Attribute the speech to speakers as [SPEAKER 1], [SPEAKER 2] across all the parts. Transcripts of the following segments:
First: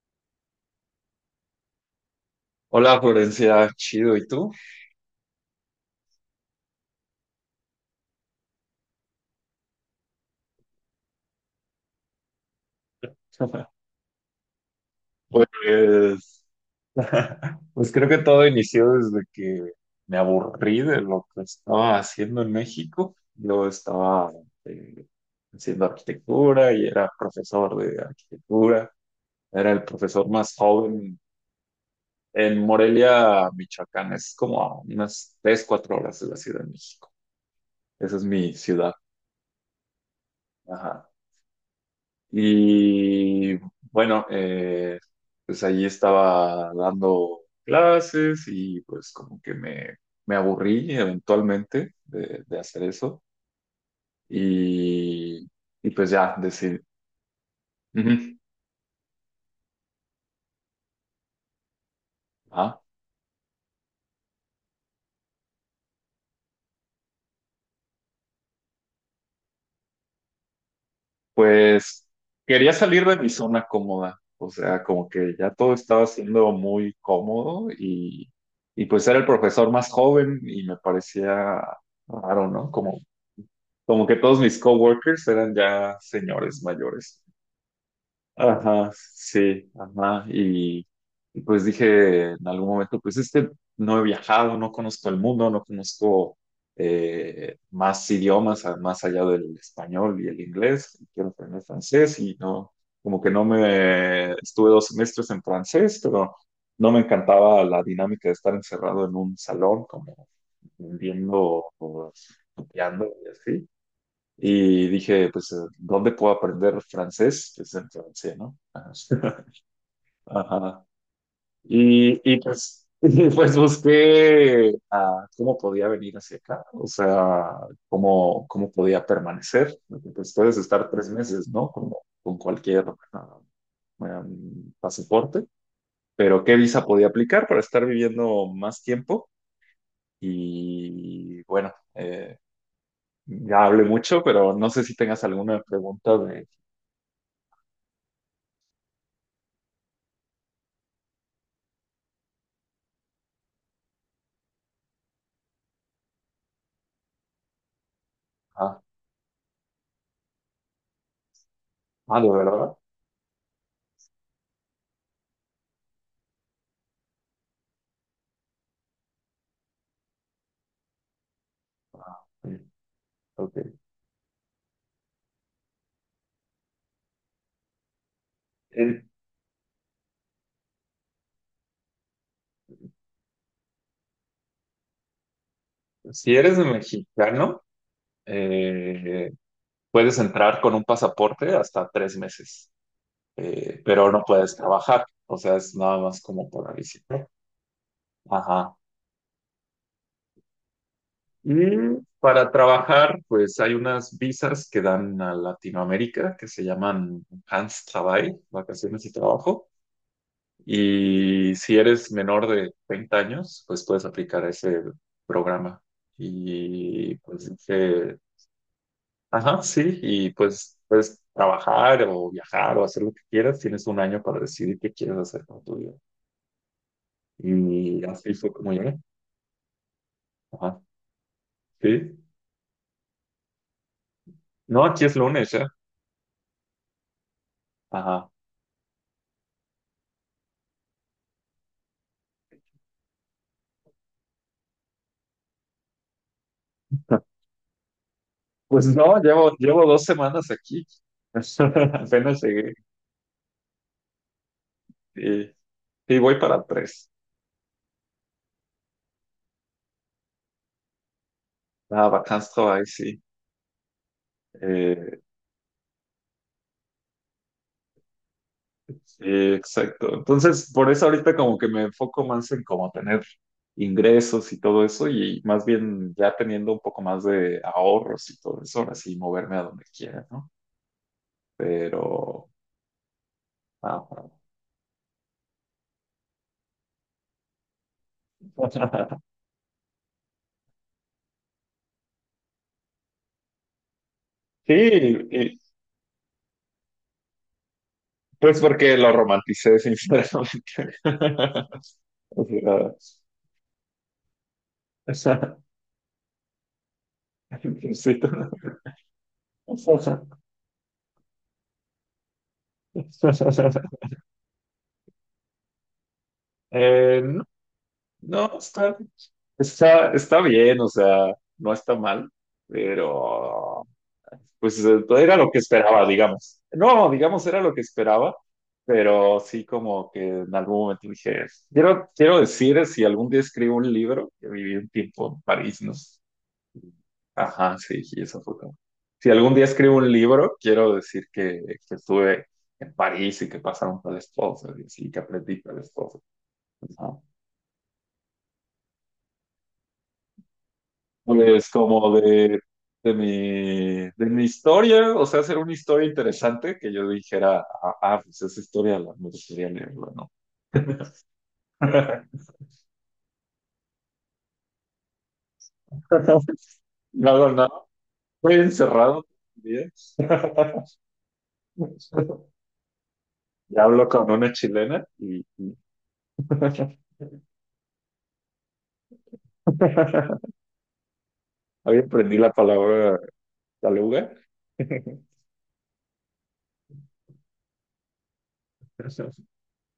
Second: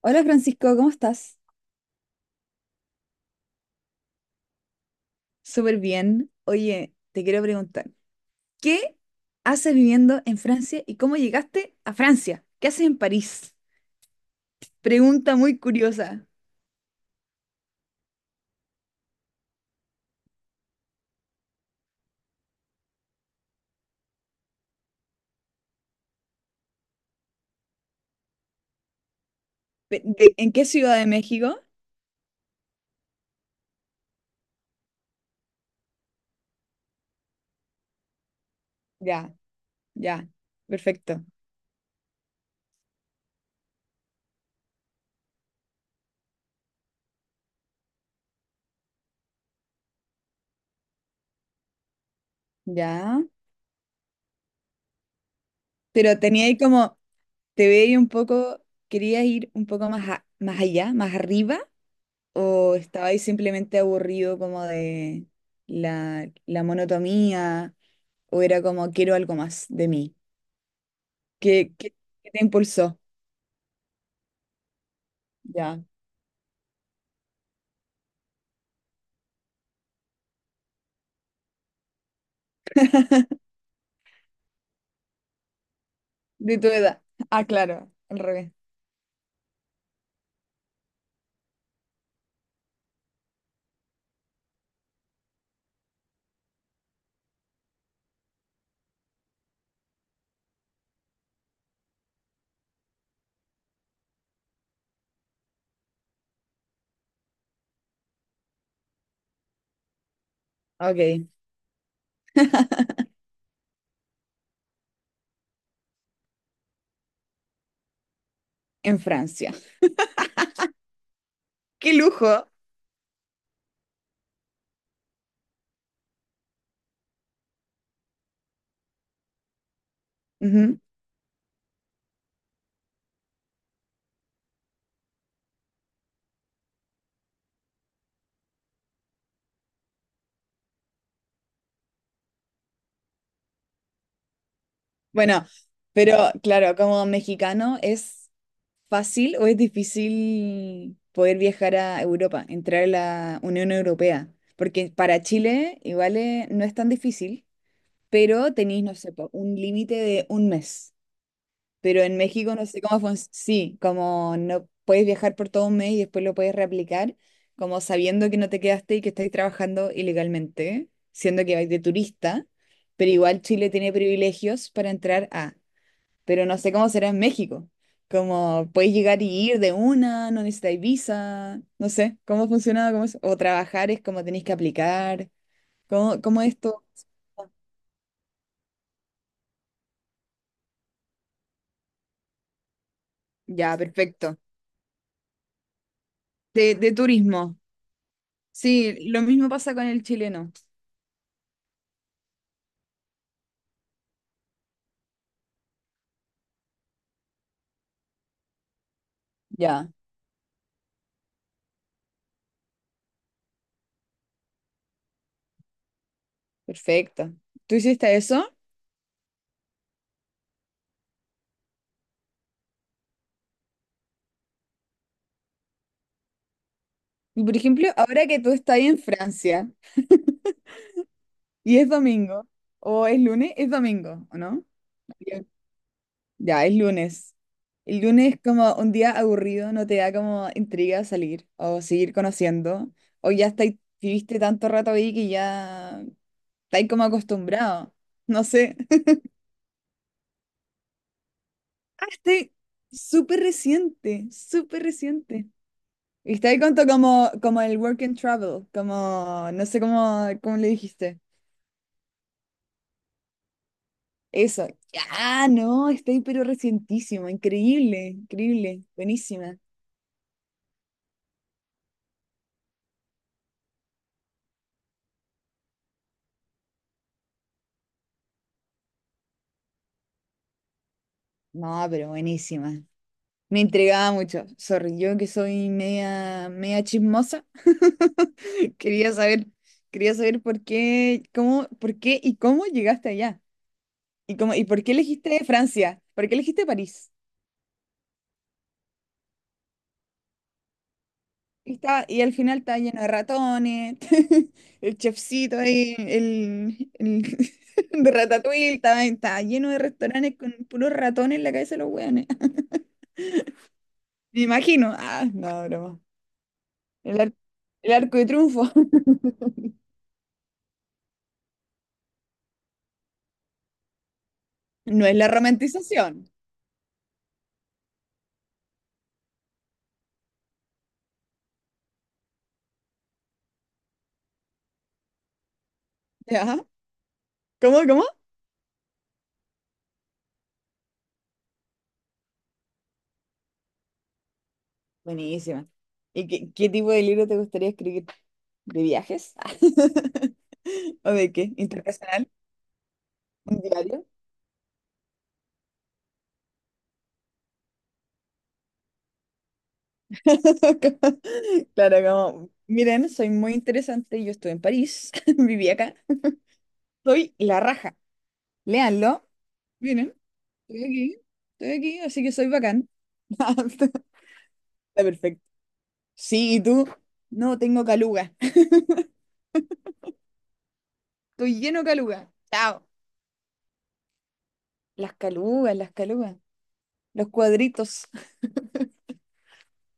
[SPEAKER 1] Hola Francisco, ¿cómo estás?
[SPEAKER 2] Hola Florencia, chido, ¿y tú?
[SPEAKER 1] Súper bien. Oye, te quiero preguntar, ¿qué haces viviendo en Francia y cómo llegaste a Francia? ¿Qué haces en París? Pregunta muy
[SPEAKER 2] Pues,
[SPEAKER 1] curiosa.
[SPEAKER 2] pues creo que todo inició desde que me aburrí de lo que estaba haciendo en México. Yo estaba eh, haciendo arquitectura y era profesor de arquitectura. Era el profesor
[SPEAKER 1] ¿En
[SPEAKER 2] más
[SPEAKER 1] qué ciudad de
[SPEAKER 2] joven
[SPEAKER 1] México?
[SPEAKER 2] en Morelia, Michoacán. Es como a unas 3, 4 horas de la Ciudad de México. Esa es mi ciudad.
[SPEAKER 1] Ya, ya,
[SPEAKER 2] Ajá.
[SPEAKER 1] perfecto.
[SPEAKER 2] Y bueno, pues allí estaba dando clases y pues como que me aburrí eventualmente de hacer eso.
[SPEAKER 1] Ya.
[SPEAKER 2] Y, y pues
[SPEAKER 1] Pero
[SPEAKER 2] ya
[SPEAKER 1] tenía ahí
[SPEAKER 2] decidí.
[SPEAKER 1] como, te veía un
[SPEAKER 2] Ujú.
[SPEAKER 1] poco, ¿querías ir un poco más, más allá, más arriba? ¿O
[SPEAKER 2] Ah,
[SPEAKER 1] estabas ahí simplemente aburrido como de la monotonía? ¿O era como, quiero algo más de mí? ¿Qué, qué-
[SPEAKER 2] pues
[SPEAKER 1] qué te
[SPEAKER 2] quería
[SPEAKER 1] impulsó?
[SPEAKER 2] salir de mi zona cómoda. O sea, como que ya todo
[SPEAKER 1] Ya.
[SPEAKER 2] estaba siendo muy cómodo y pues era el profesor más joven y me parecía raro, ¿no? Como que todos mis coworkers eran ya
[SPEAKER 1] De
[SPEAKER 2] señores
[SPEAKER 1] tu edad.
[SPEAKER 2] mayores.
[SPEAKER 1] Ah, claro, al revés.
[SPEAKER 2] Ajá, sí, ajá. Y pues dije en algún momento, pues es que no he viajado, no conozco el mundo, no conozco más idiomas, más allá del español y el inglés. Quiero aprender francés y no, como que no me, estuve dos semestres en francés, pero no me encantaba la dinámica de estar encerrado en un salón, como
[SPEAKER 1] Ok,
[SPEAKER 2] viendo, o estudiando y así. Y dije, pues, ¿dónde puedo aprender francés? Pues en Francia, ¿no? Ajá.
[SPEAKER 1] en Francia.
[SPEAKER 2] Ajá.
[SPEAKER 1] ¡Qué
[SPEAKER 2] Y
[SPEAKER 1] lujo!
[SPEAKER 2] pues, y, pues busqué cómo podía venir hacia acá, o sea, cómo podía permanecer. Porque, pues puedes
[SPEAKER 1] Ujú.
[SPEAKER 2] estar tres meses, ¿no? Como, con cualquier ah, pasaporte, pero ¿qué visa podía aplicar para estar viviendo más tiempo? Y bueno, ya hablé mucho, pero no sé si tengas
[SPEAKER 1] Bueno,
[SPEAKER 2] alguna pregunta
[SPEAKER 1] pero
[SPEAKER 2] de.
[SPEAKER 1] claro, como mexicano, ¿es fácil o es difícil poder viajar a Europa, entrar a la Unión Europea? Porque para Chile igual no es tan difícil, pero
[SPEAKER 2] ah,
[SPEAKER 1] tenéis, no sé, po, un límite de un mes. Pero en
[SPEAKER 2] Ah, ¿de
[SPEAKER 1] México no
[SPEAKER 2] verdad?
[SPEAKER 1] sé cómo funciona. Sí, como no puedes viajar por todo un mes y después lo puedes reaplicar, como sabiendo que no te quedaste y que estás trabajando ilegalmente, siendo que vais de
[SPEAKER 2] Ah,
[SPEAKER 1] turista,
[SPEAKER 2] mm,
[SPEAKER 1] pero igual
[SPEAKER 2] ok.
[SPEAKER 1] Chile tiene privilegios para entrar a. Pero no sé cómo será en México. Como puedes
[SPEAKER 2] Eh,
[SPEAKER 1] llegar y ir de una, no necesitáis visa, no sé cómo funciona, o trabajar es como tenéis que aplicar, cómo,
[SPEAKER 2] si
[SPEAKER 1] cómo
[SPEAKER 2] eres
[SPEAKER 1] esto.
[SPEAKER 2] mexicano, eh, puedes entrar con un pasaporte hasta tres meses,
[SPEAKER 1] Ya,
[SPEAKER 2] pero no
[SPEAKER 1] perfecto.
[SPEAKER 2] puedes trabajar. O sea, es nada más como para
[SPEAKER 1] De
[SPEAKER 2] visitar.
[SPEAKER 1] turismo.
[SPEAKER 2] Ajá.
[SPEAKER 1] Sí, lo mismo pasa con el chileno.
[SPEAKER 2] Y para trabajar, pues hay unas visas que dan a Latinoamérica que se llaman Hans Travail, vacaciones y trabajo.
[SPEAKER 1] Ya,
[SPEAKER 2] Y si eres menor de 30 años, pues puedes aplicar ese programa. Y
[SPEAKER 1] perfecto.
[SPEAKER 2] pues
[SPEAKER 1] ¿Tú hiciste
[SPEAKER 2] dije,
[SPEAKER 1] eso?
[SPEAKER 2] ajá, sí, y pues puedes trabajar o viajar o hacer lo que quieras. Tienes un año para decidir qué quieres hacer con tu vida.
[SPEAKER 1] Y por ejemplo,
[SPEAKER 2] Y
[SPEAKER 1] ahora
[SPEAKER 2] así
[SPEAKER 1] que tú
[SPEAKER 2] fue como
[SPEAKER 1] estás ahí
[SPEAKER 2] llegué.
[SPEAKER 1] en Francia
[SPEAKER 2] Ajá,
[SPEAKER 1] y es
[SPEAKER 2] sí.
[SPEAKER 1] domingo, o es lunes, es domingo, ¿o no?
[SPEAKER 2] No, aquí es
[SPEAKER 1] Bien.
[SPEAKER 2] lunes ya.
[SPEAKER 1] Ya, es lunes. El
[SPEAKER 2] Ajá.
[SPEAKER 1] lunes es como un día aburrido, no te da como intriga salir o seguir conociendo, o ya estáis, viviste tanto rato ahí que ya estáis como acostumbrado. No sé.
[SPEAKER 2] Pues no, llevo dos semanas aquí.
[SPEAKER 1] Ah,
[SPEAKER 2] Apenas
[SPEAKER 1] estoy
[SPEAKER 2] llegué.
[SPEAKER 1] súper reciente, súper reciente.
[SPEAKER 2] Y, y
[SPEAKER 1] Y
[SPEAKER 2] voy
[SPEAKER 1] está ahí
[SPEAKER 2] para
[SPEAKER 1] conto
[SPEAKER 2] tres.
[SPEAKER 1] como el work and travel, como, no sé cómo le dijiste.
[SPEAKER 2] Ah, vacances, travail, sí.
[SPEAKER 1] Eso.
[SPEAKER 2] Eh,
[SPEAKER 1] Ah, no, está ahí pero recientísimo, increíble, increíble,
[SPEAKER 2] Sí,
[SPEAKER 1] buenísima.
[SPEAKER 2] exacto. Entonces, por eso ahorita como que me enfoco más en como tener ingresos y todo eso y más bien ya teniendo un poco más de ahorros y todo eso, ahora sí moverme a donde quiera, ¿no?
[SPEAKER 1] No, pero
[SPEAKER 2] Pero.
[SPEAKER 1] buenísima. Me intrigaba
[SPEAKER 2] ah,
[SPEAKER 1] mucho. Sorry, yo que soy media, media chismosa. Quería saber, por qué, cómo, por qué y cómo llegaste allá. Y cómo, y
[SPEAKER 2] sí,
[SPEAKER 1] por qué elegiste
[SPEAKER 2] y-
[SPEAKER 1] Francia, por qué elegiste París.
[SPEAKER 2] pues porque lo romanticé, sinceramente.
[SPEAKER 1] Y, está, y al final está lleno de ratones, el
[SPEAKER 2] O sea,
[SPEAKER 1] chefcito ahí, el de
[SPEAKER 2] sí.
[SPEAKER 1] Ratatouille, está lleno de restaurantes con puros ratones en la cabeza de los weones. Me imagino. Ah, no, broma. El, ar-
[SPEAKER 2] No,
[SPEAKER 1] el arco de
[SPEAKER 2] no,
[SPEAKER 1] triunfo.
[SPEAKER 2] está, Está, está bien, o sea, no está mal, pero pues
[SPEAKER 1] No es
[SPEAKER 2] pues,
[SPEAKER 1] la
[SPEAKER 2] era lo que esperaba,
[SPEAKER 1] romantización.
[SPEAKER 2] digamos. No, digamos, era lo que esperaba, pero sí como que en algún momento dije, quiero decir, si algún día escribo un libro, que viví un tiempo en París, ¿no?
[SPEAKER 1] ¿Ya?
[SPEAKER 2] Ajá,
[SPEAKER 1] ¿Cómo,
[SPEAKER 2] sí,
[SPEAKER 1] cómo?
[SPEAKER 2] sí, eso fue como. Si algún día escribo un libro, quiero decir que estuve en París y que pasaron tales cosas y así, que aprendí
[SPEAKER 1] Buenísima.
[SPEAKER 2] tales cosas.
[SPEAKER 1] ¿Y qué tipo de libro te gustaría escribir? ¿De viajes? ¿O de qué?
[SPEAKER 2] Pues como
[SPEAKER 1] ¿Internacional?
[SPEAKER 2] de, de
[SPEAKER 1] ¿Un
[SPEAKER 2] mi,
[SPEAKER 1] diario?
[SPEAKER 2] de mi historia, o sea, hacer una historia interesante que yo dijera, pues esa historia me gustaría leerla, ¿no?
[SPEAKER 1] Claro, como, miren, soy muy interesante, yo estuve en París, viví acá,
[SPEAKER 2] No
[SPEAKER 1] soy
[SPEAKER 2] hago
[SPEAKER 1] la
[SPEAKER 2] nada,
[SPEAKER 1] raja,
[SPEAKER 2] estoy encerrado
[SPEAKER 1] léanlo,
[SPEAKER 2] bien.
[SPEAKER 1] miren, estoy aquí, estoy aquí, así que soy bacán.
[SPEAKER 2] Y
[SPEAKER 1] Está
[SPEAKER 2] hablo con una chilena
[SPEAKER 1] perfecto. Sí, ¿y tú? No, tengo caluga, estoy lleno de
[SPEAKER 2] hoy
[SPEAKER 1] caluga,
[SPEAKER 2] aprendí la
[SPEAKER 1] chao.
[SPEAKER 2] palabra taluga.
[SPEAKER 1] Las calugas, los cuadritos.
[SPEAKER 2] ¿Eso?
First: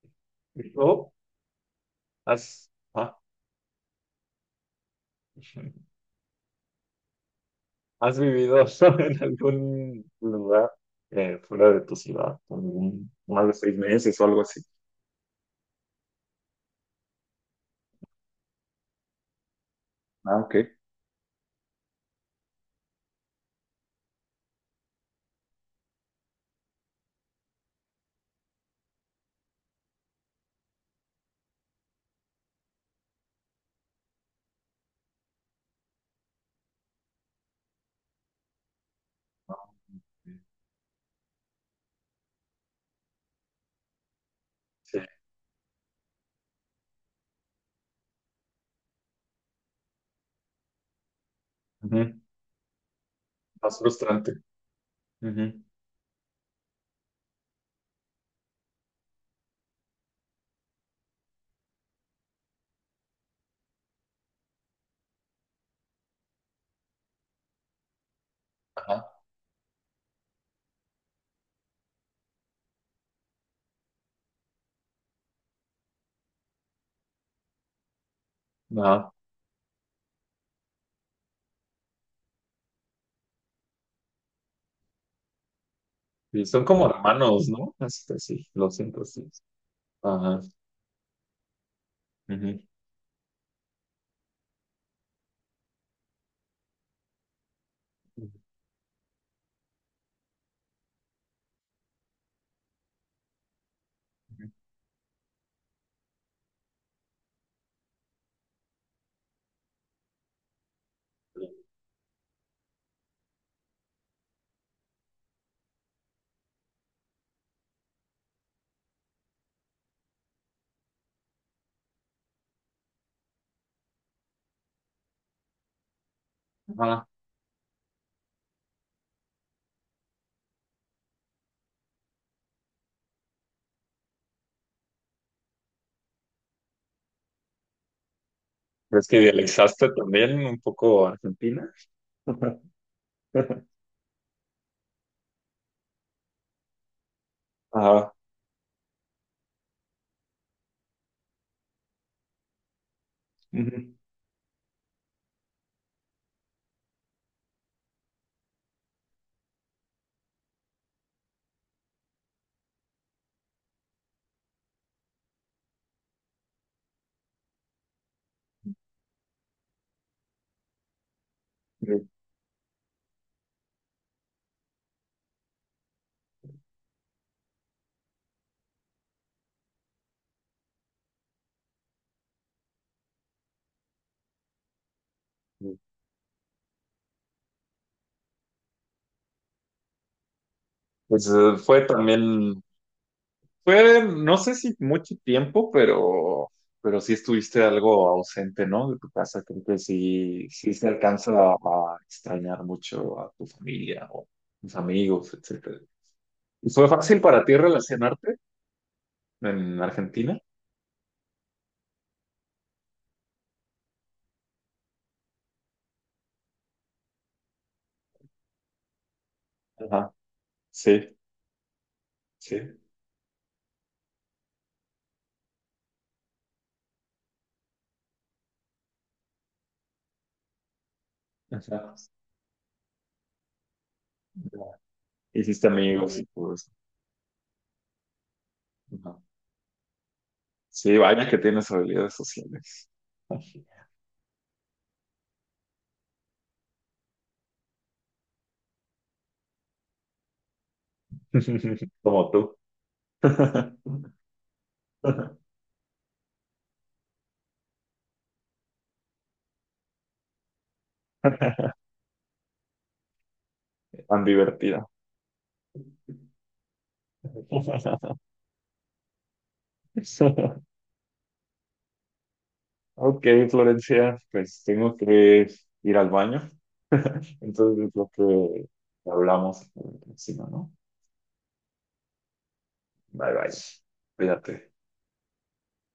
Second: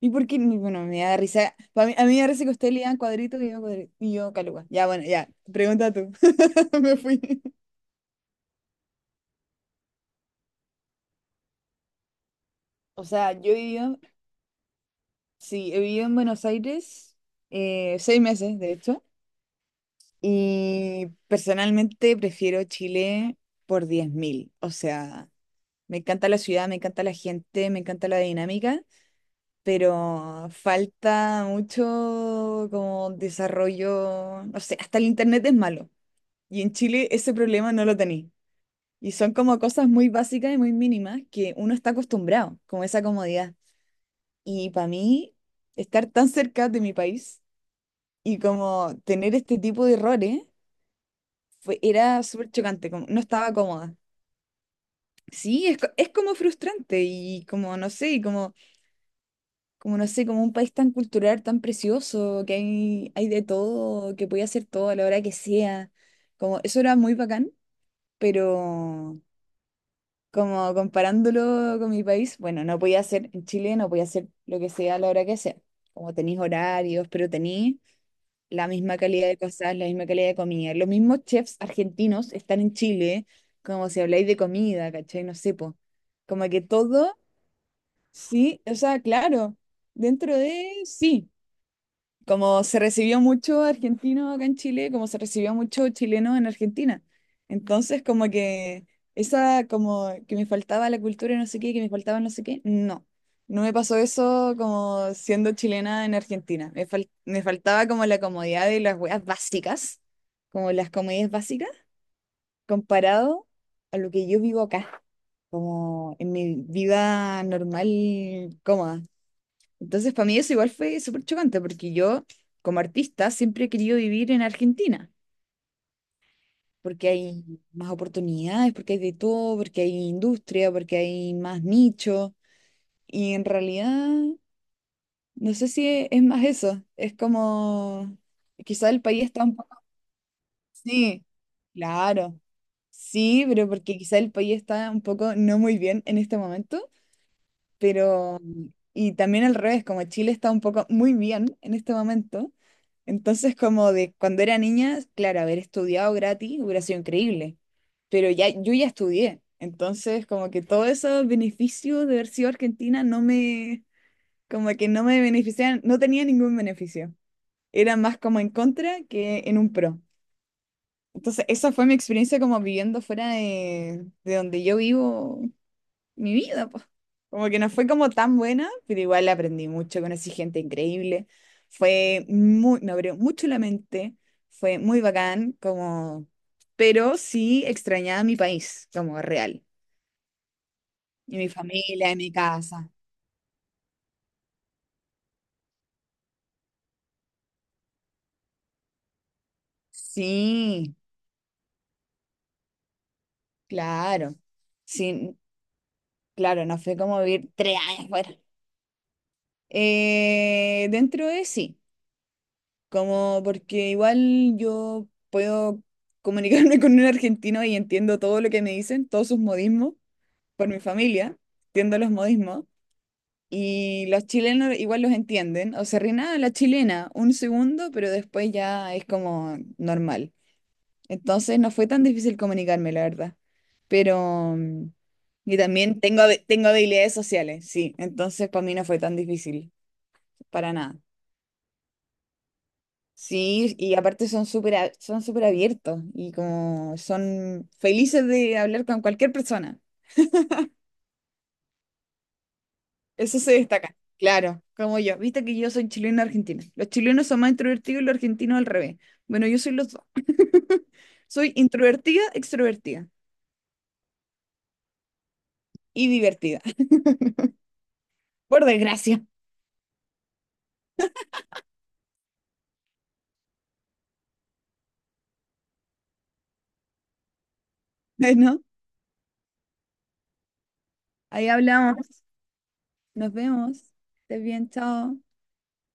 [SPEAKER 1] ¿Y por qué?
[SPEAKER 2] ¿Y
[SPEAKER 1] Bueno, me
[SPEAKER 2] tú?
[SPEAKER 1] da risa. A mí me da risa que
[SPEAKER 2] ¿Has?
[SPEAKER 1] ustedes lean
[SPEAKER 2] Ah.
[SPEAKER 1] cuadritos y y yo caluga. Ya, bueno, ya, pregunta tú, me fui.
[SPEAKER 2] ¿Has vivido en algún lugar fuera de tu ciudad?
[SPEAKER 1] O sea,
[SPEAKER 2] Más de
[SPEAKER 1] yo he
[SPEAKER 2] seis
[SPEAKER 1] vivido.
[SPEAKER 2] meses o algo así.
[SPEAKER 1] Sí, he vivido en Buenos Aires 6 meses, de hecho,
[SPEAKER 2] Ah, ok.
[SPEAKER 1] y personalmente prefiero Chile por 10.000. O sea, me encanta la ciudad, me encanta la gente, me encanta la dinámica, pero falta mucho como desarrollo, no sé, hasta el internet es malo. Y en Chile ese problema no lo tenéis. Y son
[SPEAKER 2] Ah,
[SPEAKER 1] como
[SPEAKER 2] ok.
[SPEAKER 1] cosas muy básicas y muy mínimas que uno está acostumbrado, como esa comodidad. Y para
[SPEAKER 2] Sí.
[SPEAKER 1] mí, estar tan cerca de mi país y como tener este tipo de errores fue,
[SPEAKER 2] Ujú.
[SPEAKER 1] era súper chocante, como, no estaba
[SPEAKER 2] Más
[SPEAKER 1] cómoda.
[SPEAKER 2] frustrante. Ujú.
[SPEAKER 1] Sí, es como frustrante y como, no sé, y como, no sé, como un país tan cultural, tan precioso, que hay de todo, que podía hacer todo a la hora que sea. Como, eso era muy bacán,
[SPEAKER 2] Ajá.
[SPEAKER 1] pero como comparándolo con mi país, bueno, no podía hacer, en Chile no podía hacer lo que sea a la hora que sea. Como tenéis horarios, pero tenéis la misma
[SPEAKER 2] Ajá.
[SPEAKER 1] calidad de cosas, la misma calidad de comida. Los mismos chefs argentinos están en Chile, como si habláis de comida, ¿cachai? No sé, po.
[SPEAKER 2] Y
[SPEAKER 1] Como que
[SPEAKER 2] son como
[SPEAKER 1] todo,
[SPEAKER 2] hermanos, ¿no? Este, sí,
[SPEAKER 1] sí,
[SPEAKER 2] lo
[SPEAKER 1] o sea,
[SPEAKER 2] siento, sí.
[SPEAKER 1] claro, dentro
[SPEAKER 2] Ajá.
[SPEAKER 1] de, sí,
[SPEAKER 2] Ujú.
[SPEAKER 1] como se recibió mucho argentino acá en Chile, como se recibió mucho chileno en Argentina. Entonces, como que esa, como que me faltaba la cultura y no sé qué, que me faltaba no sé qué, no. No me pasó eso como siendo chilena en Argentina. Me faltaba como la comodidad de las weas básicas, como las comodidades básicas, comparado a lo que yo vivo acá, como en mi vida normal, cómoda. Entonces, para mí eso igual fue súper chocante, porque yo, como artista, siempre he querido vivir en Argentina,
[SPEAKER 2] Ajá.
[SPEAKER 1] porque hay más oportunidades, porque hay de todo, porque hay industria, porque hay más nicho. Y en realidad, no sé si e- es más eso, es como, quizá el
[SPEAKER 2] ¿Crees que
[SPEAKER 1] país está un poco...
[SPEAKER 2] idealizaste también un poco
[SPEAKER 1] Sí,
[SPEAKER 2] Argentina?
[SPEAKER 1] claro, sí, pero porque quizá el país está un poco no muy bien en este momento.
[SPEAKER 2] Ajá.
[SPEAKER 1] Pero, y también al revés, como Chile está un poco muy bien en este momento, entonces como
[SPEAKER 2] Ujú.
[SPEAKER 1] de cuando era niña, claro, haber estudiado gratis hubiera sido increíble, pero ya yo ya estudié, entonces como que todos esos beneficios de haber sido argentina no me, como que no me beneficiaban, no tenía ningún beneficio, era más como en contra que en un pro. Entonces esa fue mi
[SPEAKER 2] Sí,
[SPEAKER 1] experiencia como viviendo fuera de, donde yo vivo mi vida, pues. Como que no fue como tan buena, pero igual aprendí mucho, conocí gente increíble. Fue muy, me abrió mucho la mente, fue muy bacán,
[SPEAKER 2] sí.
[SPEAKER 1] como, pero sí extrañaba mi país, como real,
[SPEAKER 2] Pues
[SPEAKER 1] y mi
[SPEAKER 2] fue
[SPEAKER 1] familia, y mi
[SPEAKER 2] también.
[SPEAKER 1] casa.
[SPEAKER 2] Fue, no sé si mucho tiempo, pero sí estuviste algo ausente, ¿no? De tu casa. Creo que sí, sí se
[SPEAKER 1] Sí,
[SPEAKER 2] alcanza a extrañar mucho a tu familia o
[SPEAKER 1] claro.
[SPEAKER 2] tus amigos,
[SPEAKER 1] Sí,
[SPEAKER 2] etcétera.
[SPEAKER 1] claro,
[SPEAKER 2] ¿Y
[SPEAKER 1] no
[SPEAKER 2] fue
[SPEAKER 1] fue como
[SPEAKER 2] fácil para
[SPEAKER 1] vivir
[SPEAKER 2] ti
[SPEAKER 1] 3 años fuera.
[SPEAKER 2] relacionarte en Argentina?
[SPEAKER 1] Dentro de sí. Como porque igual yo puedo comunicarme con un argentino y entiendo todo lo que me dicen, todos sus modismos,
[SPEAKER 2] Ajá,
[SPEAKER 1] por mi
[SPEAKER 2] sí,
[SPEAKER 1] familia, entiendo los
[SPEAKER 2] sí.
[SPEAKER 1] modismos. Y los chilenos igual los entienden, o se ríen "Ah, la chilena un segundo, pero después ya es como normal. Entonces no fue
[SPEAKER 2] Ajá.
[SPEAKER 1] tan difícil comunicarme, la verdad. Pero,
[SPEAKER 2] Ya.
[SPEAKER 1] y
[SPEAKER 2] Hiciste
[SPEAKER 1] también
[SPEAKER 2] amigos y todo
[SPEAKER 1] tengo
[SPEAKER 2] eso.
[SPEAKER 1] habilidades sociales, sí, entonces para mí no fue tan
[SPEAKER 2] Ajá.
[SPEAKER 1] difícil, para
[SPEAKER 2] Sí,
[SPEAKER 1] nada.
[SPEAKER 2] vaya que tienes habilidades sociales.
[SPEAKER 1] Sí, y aparte son súper abiertos y como son felices de hablar con cualquier persona.
[SPEAKER 2] Como tú.
[SPEAKER 1] Eso se destaca. Claro, como yo. Viste que yo soy chilena argentina. Los chilenos son más introvertidos y los argentinos al revés. Bueno, yo soy los dos. Soy introvertida, extrovertida
[SPEAKER 2] Tan divertida.
[SPEAKER 1] y divertida. Por desgracia.
[SPEAKER 2] Ok, Florencia, pues tengo que ir al baño. Entonces, creo
[SPEAKER 1] Bueno,
[SPEAKER 2] que hablamos por encima, ¿no?
[SPEAKER 1] ahí hablamos.
[SPEAKER 2] Bye
[SPEAKER 1] Nos
[SPEAKER 2] bye.
[SPEAKER 1] vemos. Estés
[SPEAKER 2] Cuídate.
[SPEAKER 1] bien, chao.